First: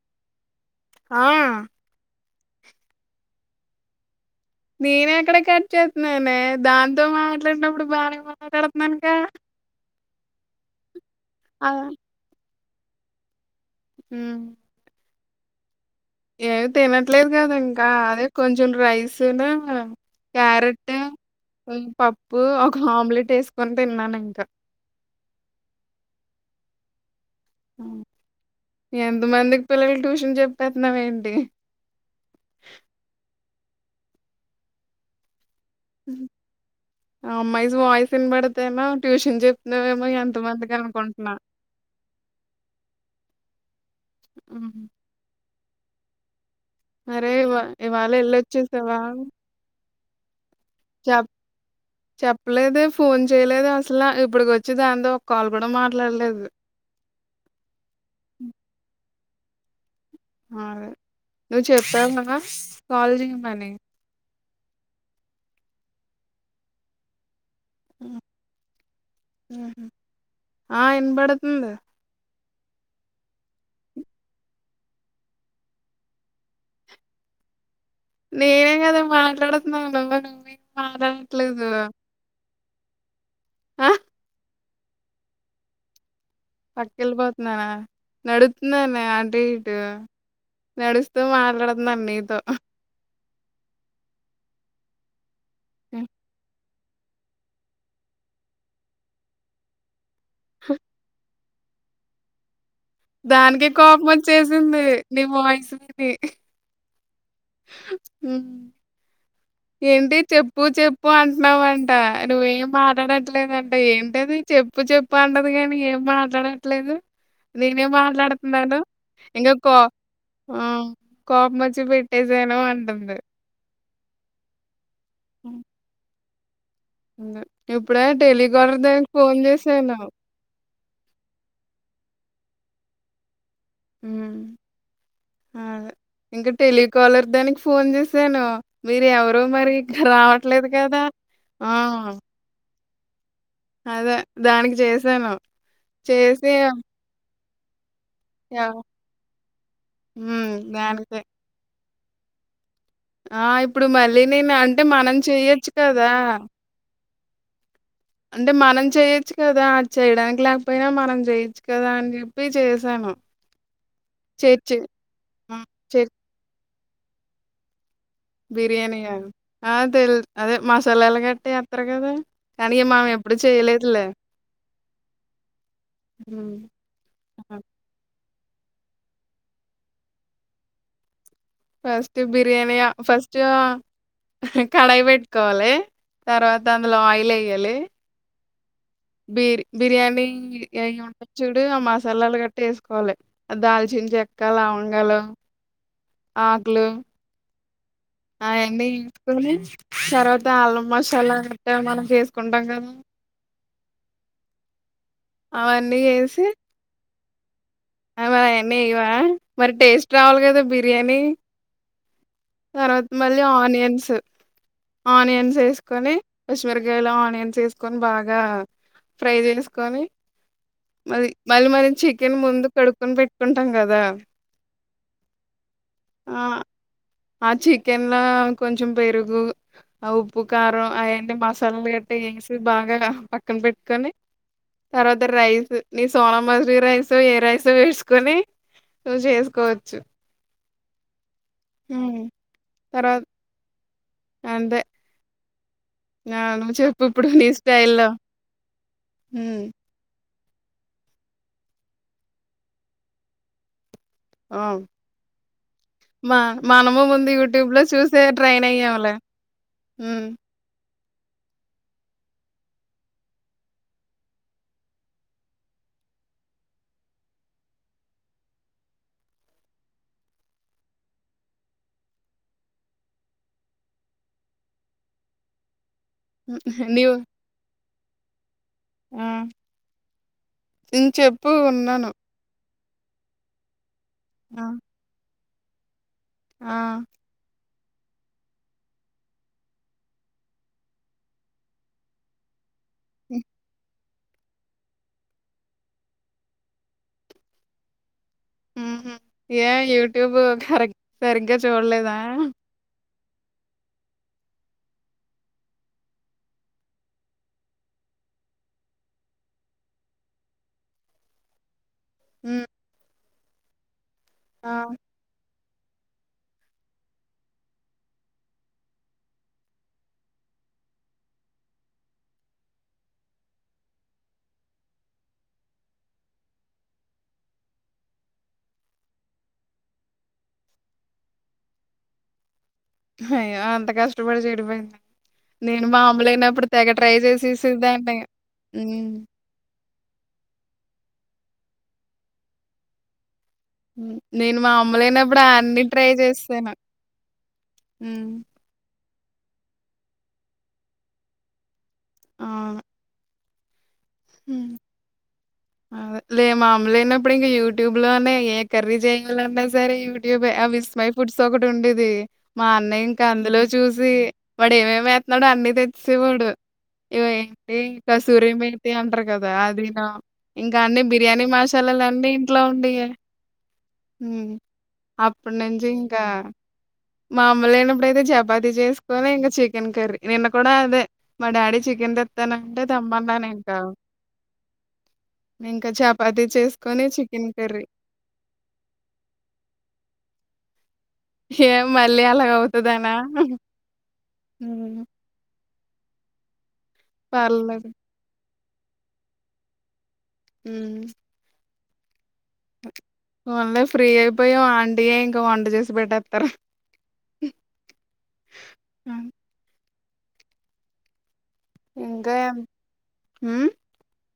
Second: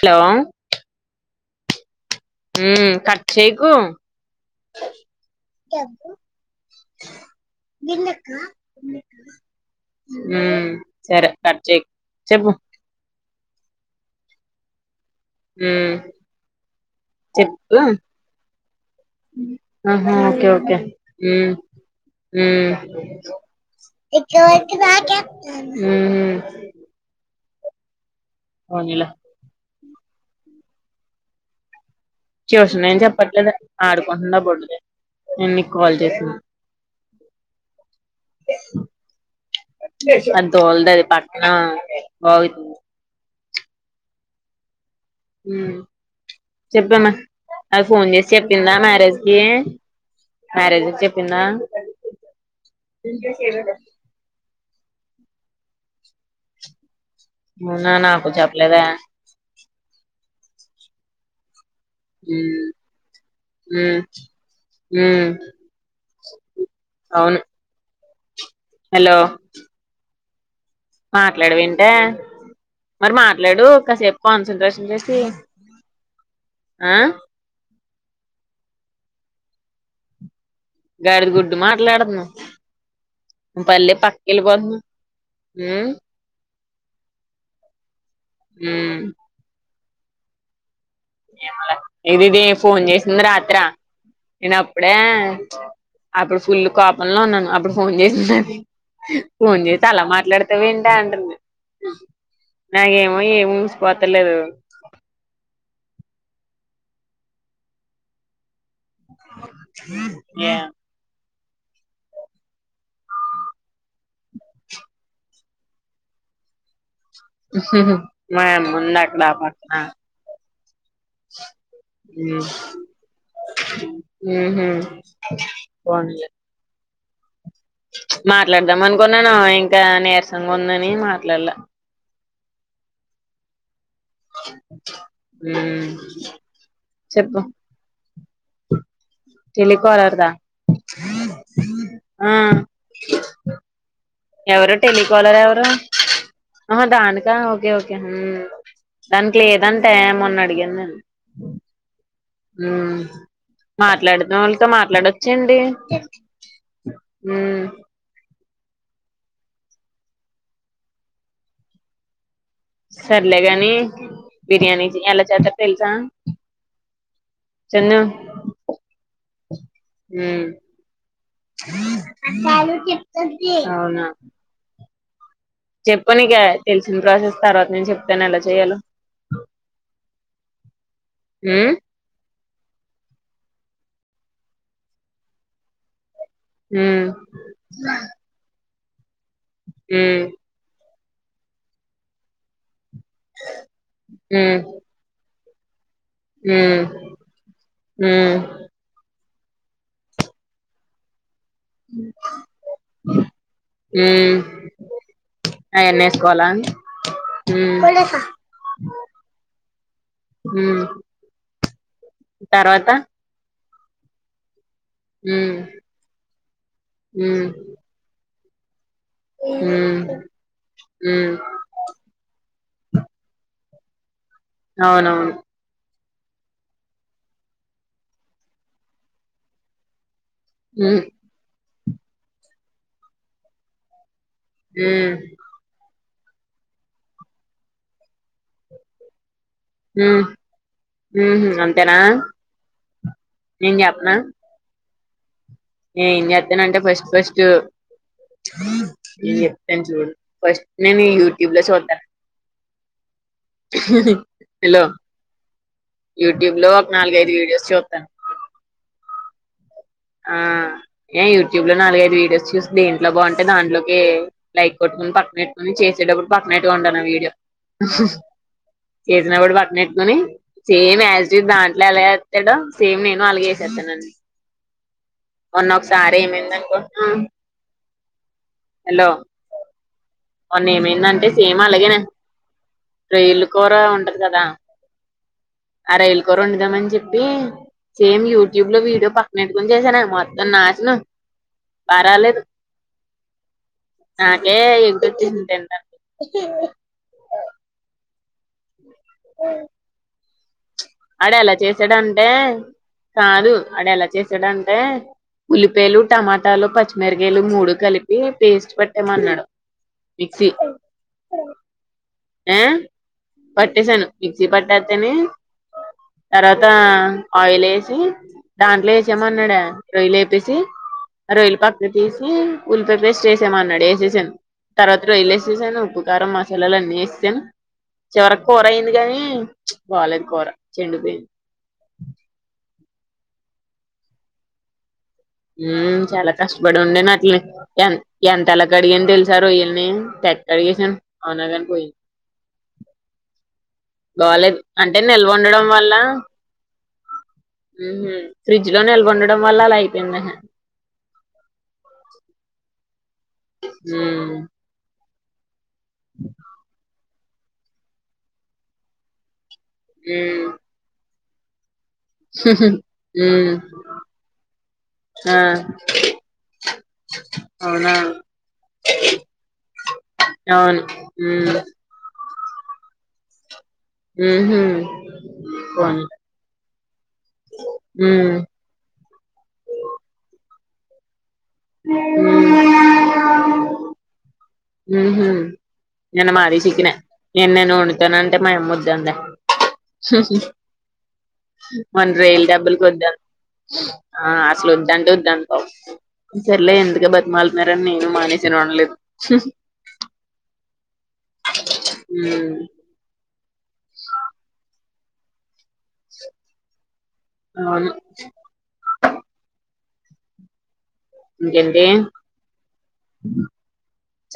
Hello! ఆ.. మ్ cut చేకు నేనేక్కడ కట్ చేస్తున్నానే దాంతో మాట్లాడినప్పుడు బానే మాట్లాడుతున్నానుకా హ్మ్ సరే కట్ చేయకు చెప్పు మ్ మ్ ఏం తినట్లేదు కదా ఇంకా అదే కొంచెం రైస్న్ క్యారెట్ పప్పు మ్ ఒక ఆమ్లెట్ ఏసుకొని మ్ తిన్నాను ఇంకా. మ్ మ్ ఎంత మందిక్ పిల్లలకి ట్యూషన్ చెప్పేస్తున్నావ్ ఏంటి ఆడుకుంటుంన్న బొడ్డుద నేన్ నీక్ కాల్ చేసిన అమ్మాయిస్ వాయిస్ ఇనబడ్తేనా ట్యూషన్ చెప్తున్నవేమో ఎంత అది మందిక్ దోలది అది అనుకుంటున్నా పక్కన [unintelligible] ఆవ్ చెప్పమ్మ మరే ఇవా అద్ ఇవాళ ఫోన్ చేసి చెప్పిందా మ్యారేజ్కీ చెప్ చెప్పలేదే ఫోన్ చేయలేదు అసల ఇప్పుడిక్ వచ్చి దాంతో ఓ కాల్ కూడా మాట్లాడ్లేదు. అవునా నాకు చెప్లేదే ఆ నువ్ చెప్పావు కదా ఉమ్ కాల్ చేయమని మ్ అవును హలో! ఉహు. ఆ వినపడుతుంది మాట్లాడవెంటే మరి మాట్లాడు కాసేపు కాన్సన్ట్రేషన్ చేసి ఆ నేనే కదా మాట్లాడుతున్నాను నువ్వేం గాడిద గుడ్డు మాట్లాడట్లేదు. మాట్లాడుతున్నావ్ ఆ పల్లె పక్కెల్లి పోతునవ్ హ్ పక్కెళ్ళిపోతున్నానా ఉమ్ నడుత్తున్నానే అటు ఇటు నడుస్తూ మాట్లాడుతున్నాను ఇది నీతో ఇది ఫోన్ చేసింది రాత్ త్రా నేన్ అప్పుడే అప్పుడ్ ఫుల్ కోపంలో ఉన్నాను అప్పుడు ఫోన్ చేసిందది. ఫోన్ చేసి అలా మాట్లాడ్తవెంటే అంటుంది. ఆ దానికి కోపం వచ్చేసింది నీ వాయిసు విని హ ఏంటి ఏ, చెప్పు చెప్పు అం టున్నావంట నువ్వేం మాటడ్లేదంట ఏంటది చెప్పు చెప్పు అంటది కని ఏం మాటా మాట్లాడట్లేదు నేనే మా అమ్మ మాట్లాడ్తున్నాను ఉంది అక్కడ ఆ ఇంకా పక్కన కో ఆ కోపమచ్చి పెట్టేసాను అంటుంది. మ్ హ్ పోనీలే హుం మాట్లాడదాం అనుకున్నాను ఇంకా జేశాను. నీరసంగా ఉందని మాట్లాడలా మ్మ్ ఇంకా టెలికాలర్ చెప్పు దానికి ఫోన్ చేసి చేశాను మీరు ఎవరు మరి ఇంకా టెలికాలర్ దా రావట్లేదు కదా ఆ ఆ అదే ఎవరు దానికి చేశాను. టెలికాలర్ ఎవరు చేసి ఆ దాని ఆ ఓకే ఓకే హ్మ్ ఎవ దానికి లేదంటే ఏమని హ్మ్. అడిగాను నేను దానికి హ్మ్ ఆ! ఇప్పుడు మళ్ళీ మాట్లాడిన నేను వాళ్ళతో అంటే మనం మాట్లాడొచ్చండి. చేయొచ్చు కదా! హ్మ్ అంటే మనం చెయొచ్చు కదా చేయడానికి లేకపోయినా మనం చెయొచ్చు కదా అని చెప్పి చేశాను. సర్లే గాని చర్చి బిర్యానీ ఎలా చేస్తారు హ్మ్. తెలుసా చర్చి చిన్న బిర్యానీ ఆ తెలీదు మ్మ్ అదే మసాలాలు కట్టి ఏస్తారు కదా కానీ మనం ఏప్పుడు చేయలేదులే చెప్ప ఆనేక హ్మ్. తెలిసిన ప్రాసెస్ ఆ! తర్వాత నేను చెప్తాను అలా చేయాల ఫస్ట్ బిర్యానీ ఫస్ట్ కడాయి పెట్టుకోవాలి తర్వాత అందులో హ్మ్ ఆయిల్ వేయ్యాలి బిర్ బిర్యానీ హ్మ్ అవి ఉంటది చూడు ఆ మసాలాలు కట్టి వేసు కోవాలి దాల్చిిన చెక్క హ్మ్ లవంగాలు ఆకులు హ్మ్ హ్మ్ అవన్నీ తర్వాత ఆలం మసాలా మనం చేసుకుంటాం కదా హ్మ్ అవన్నీ వేసుకోవాలా ఆ మరి అవన్నీయ్యావ మరి టేస్ట్ రావాలి కదా హ్మ్ బిర్యానీ తర్వాత మళీ ఆన్ హ్మ్ ఆనియన్స్ వేకొని పచ్చిమిరకాయలో హ్మ్ ఆనియన్స్ వేసుకొని బాగా ఫ్రై హ్మ్ చేసుకొని హ్మ్ మళ్ళ మరి చికెన్ ముందు కడుక్కొని పెట్టుకుంటాం కదా అవునవును ఆ ఆ చికెన్లా కొంచెం పెరుగు అప్ ఉప్పు కారం హ్మ్ అవన్నీ మసాలాలు గట్టటి వేసి బాగా పక్కన పెట్టుకొని హ్మ్ తర్వాత రైస్ నీ సోనమసూరి రైస్ ఏ రైస్ వేసుకొని నువ్వు చేసుకోవచ్చు హ్మ్మ్ అంతేనా తర్వాత నేన చెప్ప అంతే నేన ఏం ఆ నువ్వు చెస్తానంటే చెప్పు ఫస్ట్ ఇప్పుడు ఫస్ట్ నీ స్టైల్లో ఇం ఉమ్. చెప్తాను చూడు ఫస్ట్ నేను యూట్యూబ్ లో చూస్తాను ఆ హలో మా యూట్యూబ్ లో ఒక మనము ముందు నాలుగైదు వీడియోస్ యూట్యూబ్ లో చూత్తాను. చూసే ట్రైన్ అయ్యములే ఆ ఏ యూట్యూబ్ లో నాలుగైదు వీడియోస్ చూసి దేంట్లో బాగుంటే దాంట్లోకి లైక్ కొట్టుకుని పక్కన పెట్టుకొని చే చేసేటపుడు పక్కన కుంటాను వీడియో చేసినప్పుడు పక్కన పెట్టుకుని సేమ్ యాజ్ దాంట్లో అలాగస్తాడుో సేమ్ నేను అలాగేసా మొన్న ఒకసారి ఏమైంది నీవు అనుకుంటున్నావ్ హలో ఆ మోన్న నేను ఏమైందంటే చెప్పు సేమ్ అలాగేనా ఉన్నాను రోయల కూర ఉంటది కదా ఆ ఆ రైల ఆ కొరండుదామని చెప్పి సేమ్ యూట్యూబ్ లో వీడియో పక్కన పెట్టుకుొని చేసాను మొత్తం నాశనం బా రాలేదు హ నాకే ఎగుట వచ్చేసింది తింటంటే ఏ యూట్యూబ్ కరెక్ట్ ఆడ ఎలా సరిగ్గా చూడలేదా చేసాడంటే కాదు ఆడ ఎలా చేసాడంటే ఉల్లిపాయలు టమాటాలు పచ్చిమిరకాయలు మూడు కలిపి పేస్ట్ పెట్టామ అన్నాడు మిక్సీ ఆ ఉమ్. పట్టేేశాను మిక్సీ పట్ట ఆ తెనే తర్వాత ఆయిల్ వేసి దాంట్లో వేసామ అన్నాడ రొయ్యలు వేపేసి రొయ్యలు పక్క తీసి ఉల్లిపయ పేస్ట్ వేసామ అన్నాడు వేసేసాను తర్వాత రొయలే వేసేసాను ఉప్పుకారం మసాల అన్నీ వస్తేను చివరికి కూర అయింది కాగానీ బాలేదు కూర చెండిపోయింది అ అయ్యో అంత కష్టపడి చెడిపోయింది నేను చాలా మామూలైనప్పుడు కష్టపడి తెగ ఉండే ట్రై నాట్ని ఎ చేసేసేదాన్ని ఎంత అలా క అడిగిని ఉమ్. తెలుసా రొయ్యల్ని టెక్ క చేస అయినా గాని పోయింది హ్మ్. బాలేేదు నేను మా అమ్మ అంటే నిల్వ లేనప్పుడు ఉండడం అన్నీ వల్ల ట్రై చేశాను. హ్మ్. ఫ్రిడ్జ్ లో నిల్వ ఉండడం వల్ల అలా అయిపోయింది హ్మ్మ్ లేమామ్లేనే ఇప్పుడు ఇంక యూట్యూబ్ లోనే ఏ కర్రీ చేయాల అన్నా సరే ఉమ్ యూట్యూబ్ ఆ విస్ మై ఫుడ్స్ ఒక ఉండేది మా అన్నయ్య ఇంకా ఉమ్ అందులో చూసి వాడు ఏమేమి ఆ వేతున్నాడుో అన్ని తెచ్చసేవాడు ఇ ఏ ఏ అవునా కా సూర బ అంటారు కదా అది నా ఇంకా అవును అన్ని బిర్యానీ ఉమ్ మసాలాల అన్నీ ఇంట్లో ఉండే హ ఉహు అప్పుడు నెంచి పోనీ ఇకా మా అమ్మ లేనప్పుడయితే ఉమ్ చపాతి చేసుకొని ఇంకా చికెన్ కర్రీ నిన్న కూడా అదే మా డాడీ చికెన్ ఉమ్ తెత్తానంటే తమ్మన్నాను ఇంకా హమ్ హమ్ ఇంకా నిన్న చపాతీ మాది చికిినే చేసుకొని చికెన్ నేను నేను కర్రీ వండుతా అంటే మా అమ్మ వద్దంది ఏం మన మళ్ళీ రొయ్యలు అలాగ దెబ్బకి వద్ద అవుతదనా అన్నది అసలు హ్మ్. వద్దంటే వద్దంత సర్లే ఎందుకు బతుమలుతున్నారని పర్లేదు. నేను మానేస ఉండలేదు ఉ ఉ ఫన్లే ఫ్రీ అయిపోయా అంటయ ఇంకా వంట చేసి పెట్టేస్తారు అవును ఇంకేంటి ఇంకా హ్మ్.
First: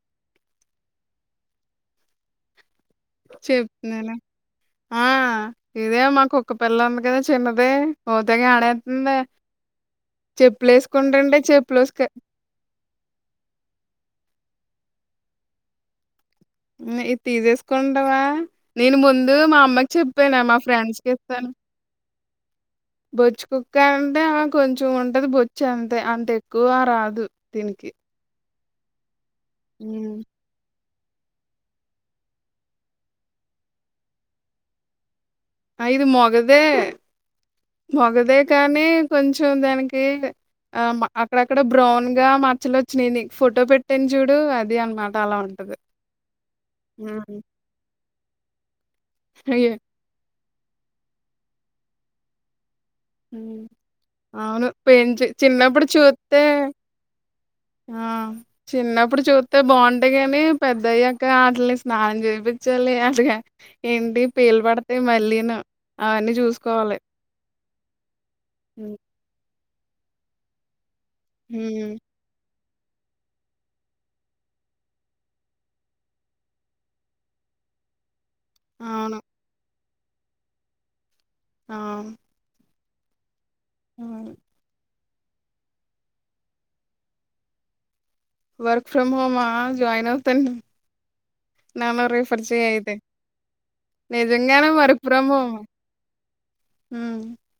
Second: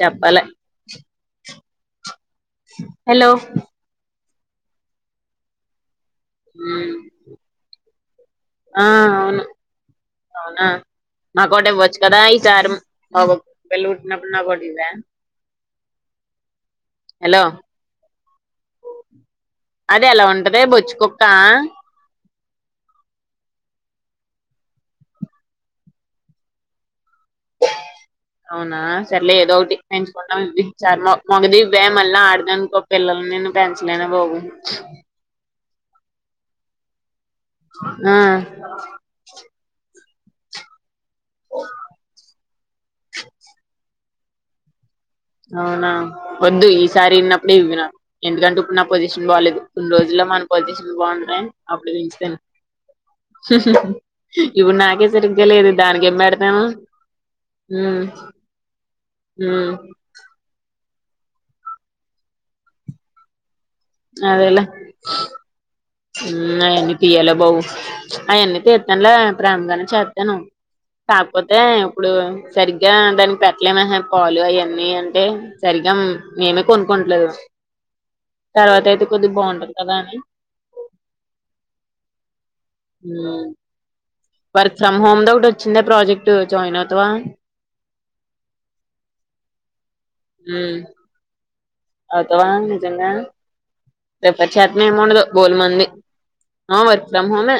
చెప్పాలి హలో చెప్తున్నాను. ఆ ఇదే మా కుక్క పిల్ల ఉమ్ ఉంది కదా చిన్నది ఓదగా ఆడ అతుంది వునా నాకుట ఇవ్వచ్చు కదా ఈసారి మాకు కుక్కపిల్ల పుడితే ద ఇది తీసేసుకుంటావా నేను ముందు మా అమ్మకి అది ఎలా చెప్పానా మా ఉంటదే బొచ్చు ఫ్రెండ్స్ క కుక్క ఇస్తాను బొచ్చి కుక్క అంటే అ కొంచెం ఉంటది బొచ్చు అంతే అంత ఎక్కువ రాదు దీనికి క అవునా సరలే ఏదో ఒకటి ఎంచుకుంటాం ఇవ్వు చార్ మ మగది ఇవ్వే మళ్ళీ ఆడద అనుకో పిల్లలు నేను పెంచలేనే బాబు ఇది మొగదే మొగదే ఆ కానీ కొంచెం దానికి ఎల్ డా ఆ మ అక్కడక్కడ బ్రౌన్ గా మచ్చలు వచ్చినాయి నీ ఫోటో పెట్టాను చూడు అది అనమా అవునా వద్దు ఈసారి హ్మ్. విన్నప్పుడే ఇవిన ఎందుకంటే ఇప్పుడు నా పొజిషన్ బాలేదు అయ్యో! కొన్ని రోజుల్లో మన పొజిషన్ బాగుంటే అప్పుడు దించుకోన హ్మ్. అవును. ఇప్పుడు నాకే పెంచి సరిగ్గ లేదు చిన్నప్పుడు దానికి ఏం చూత్తే పెడతాము ఆ చిన్నప్పుడు చుతే ఉమ్ బాగుంటయిగా నీ పెద్ద అయ్యాక వాటిలిన్ని స్నానం చేపించాలి అట్లగా ఏంటి పేలు అదేలే పడితే మళ్ళీను అవన్నీ చూసుకోవాలి అవన్నీ హ్మ్. తీతానులే ప్రేమంగానే చేతాను కాకపోతే హ్మ్. ఇప్పుడు సరిగ్గా దానికి పెట్టలేమా పాలు అవన్నీ అంటే సరిగ్గా మేమే కొనుక్కంలేదు తర్వాత అయితే అవును. కొద్ది బాగుంటుంది కదా అని ఆ హమ్ తమ్ హోమ్ ది ఒకటి వచ్చిందే ప్రాజెక్ట్ జాయిన్ అవుతావా వర్క్ ఫ్రమ్ హోమా జాయిన్ అవుతాన్ నేను ఉమ్ నన్ను రెఫెర్ అవుతావా చెయ్ అయితే నిజంగా రిఫర్ నిజంగానే చేతన ఏమి వర్క్ ఉండదు ఫ్రొం హోమ్ బోలు మంది ఆ వర్క్ హ్మ్ ఫ్రమ్ హోమే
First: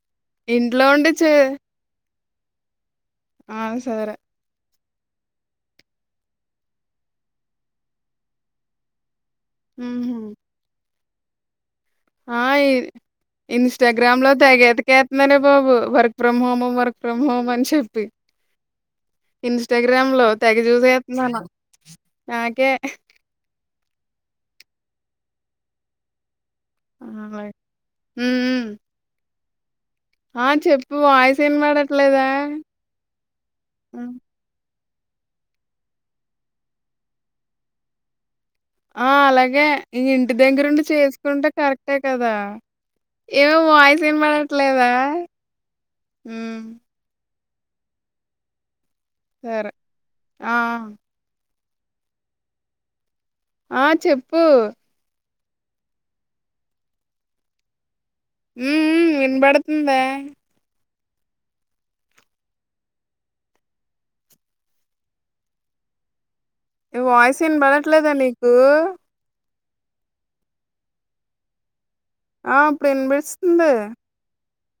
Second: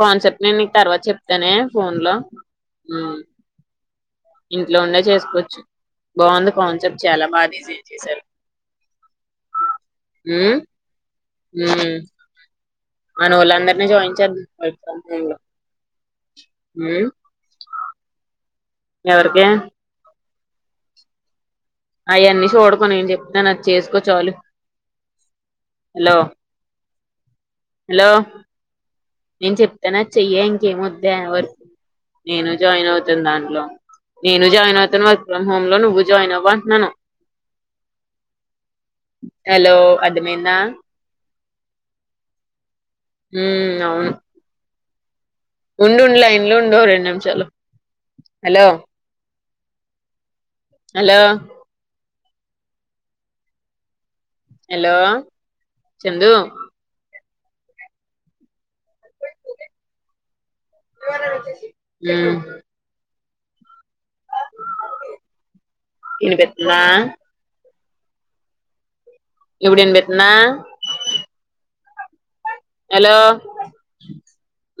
కాన్సెప్ట్ నేను నీకు ఇంట్లో తర్వాత ఉండి చే చెప్తానే ఫోన్ లో ఉమ్ ఆ సరే ఇంట్లో ఉండే చేసుకోవచ్చు బాగుంది కాన్సెప్ట్ చాలా బాగా డిజైన్ చేసారు హ్మ్ హు ఉమ్ ఆ ఈ మనోళ్ళందరినీ జాయిన్ ఇన్స్టాగ్రామ్ లో చేద్దాం తెగ వర్క్ ఫ్రమ్ హోమ్ లో ఎతికెతన్ననే బాబు వర్క్ ఫ్రొం హోమ్ ము వర్క్ ఉమ్ ఫ్రొం హోమ్ ము అని చెప్పి ఎవరికి [unintelligible] తెగచూసేతున్నాను అవన్నీ చూడకు నేను చెప్తాను అది చేసుకో చాలు హలో అయ్ హలో హ్మ్ హ్మ్ నేను చెప్తాను అది చేయే ఆ! ఇంకేం చెప్పు వద్దే ఎ వాయిస్ ఎవర్ ఇనబడట్లేదా? నేను జాయిన్ అవుతాను దాంట్లో హ్మ్. నేను జాయిన్ అవు అయితను వర్క్ ఫ్రొం హోమ్ లో నువ్వు జాయిన్ అవ్వు అంటున్నాను ఆ అలాగే హలో ఈ ఇంటి అర్థమైందా దగ్గరుండి చేసుకుంటే కరెక్టే కదా ఏవో వాయిస్ వినపడట్లేదా ఉండుండు లైన్లో ఉండు రెండు నిమిషాలు హలో సరే ఆ! హలో ఆ చెప్ హలో చందు హ్మ్ హ్మ్ వినబడుతుందే హ్మ్ ఇనిప్ ఇ వాయిస్ పడట్లేదా నీకు ఇప్పుడు ఇనిపితుందా ఆ! ఇప్పుడు హలో ఇనిపిస్తుంది.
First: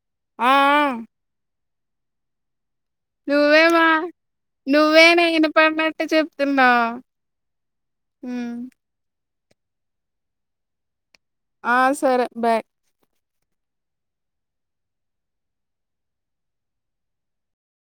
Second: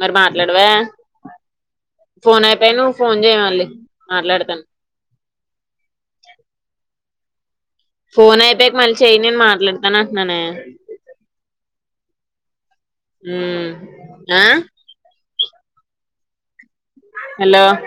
మరి ఆ! ఆ! మాట్లాడేవె ఫోన్ అయిపోయి నువ్వు ఫోన్ చేయిమళ్ళి మాట్లాడతను ఇన్ పడినట్టే చెప్తున్నా ఫోన్ అయిపోక మళ్ళీ చెయ్ నేను మాట్లాడతా అంటున్నానే ఆ సరే బాయ్ హ్మ్ అ హలో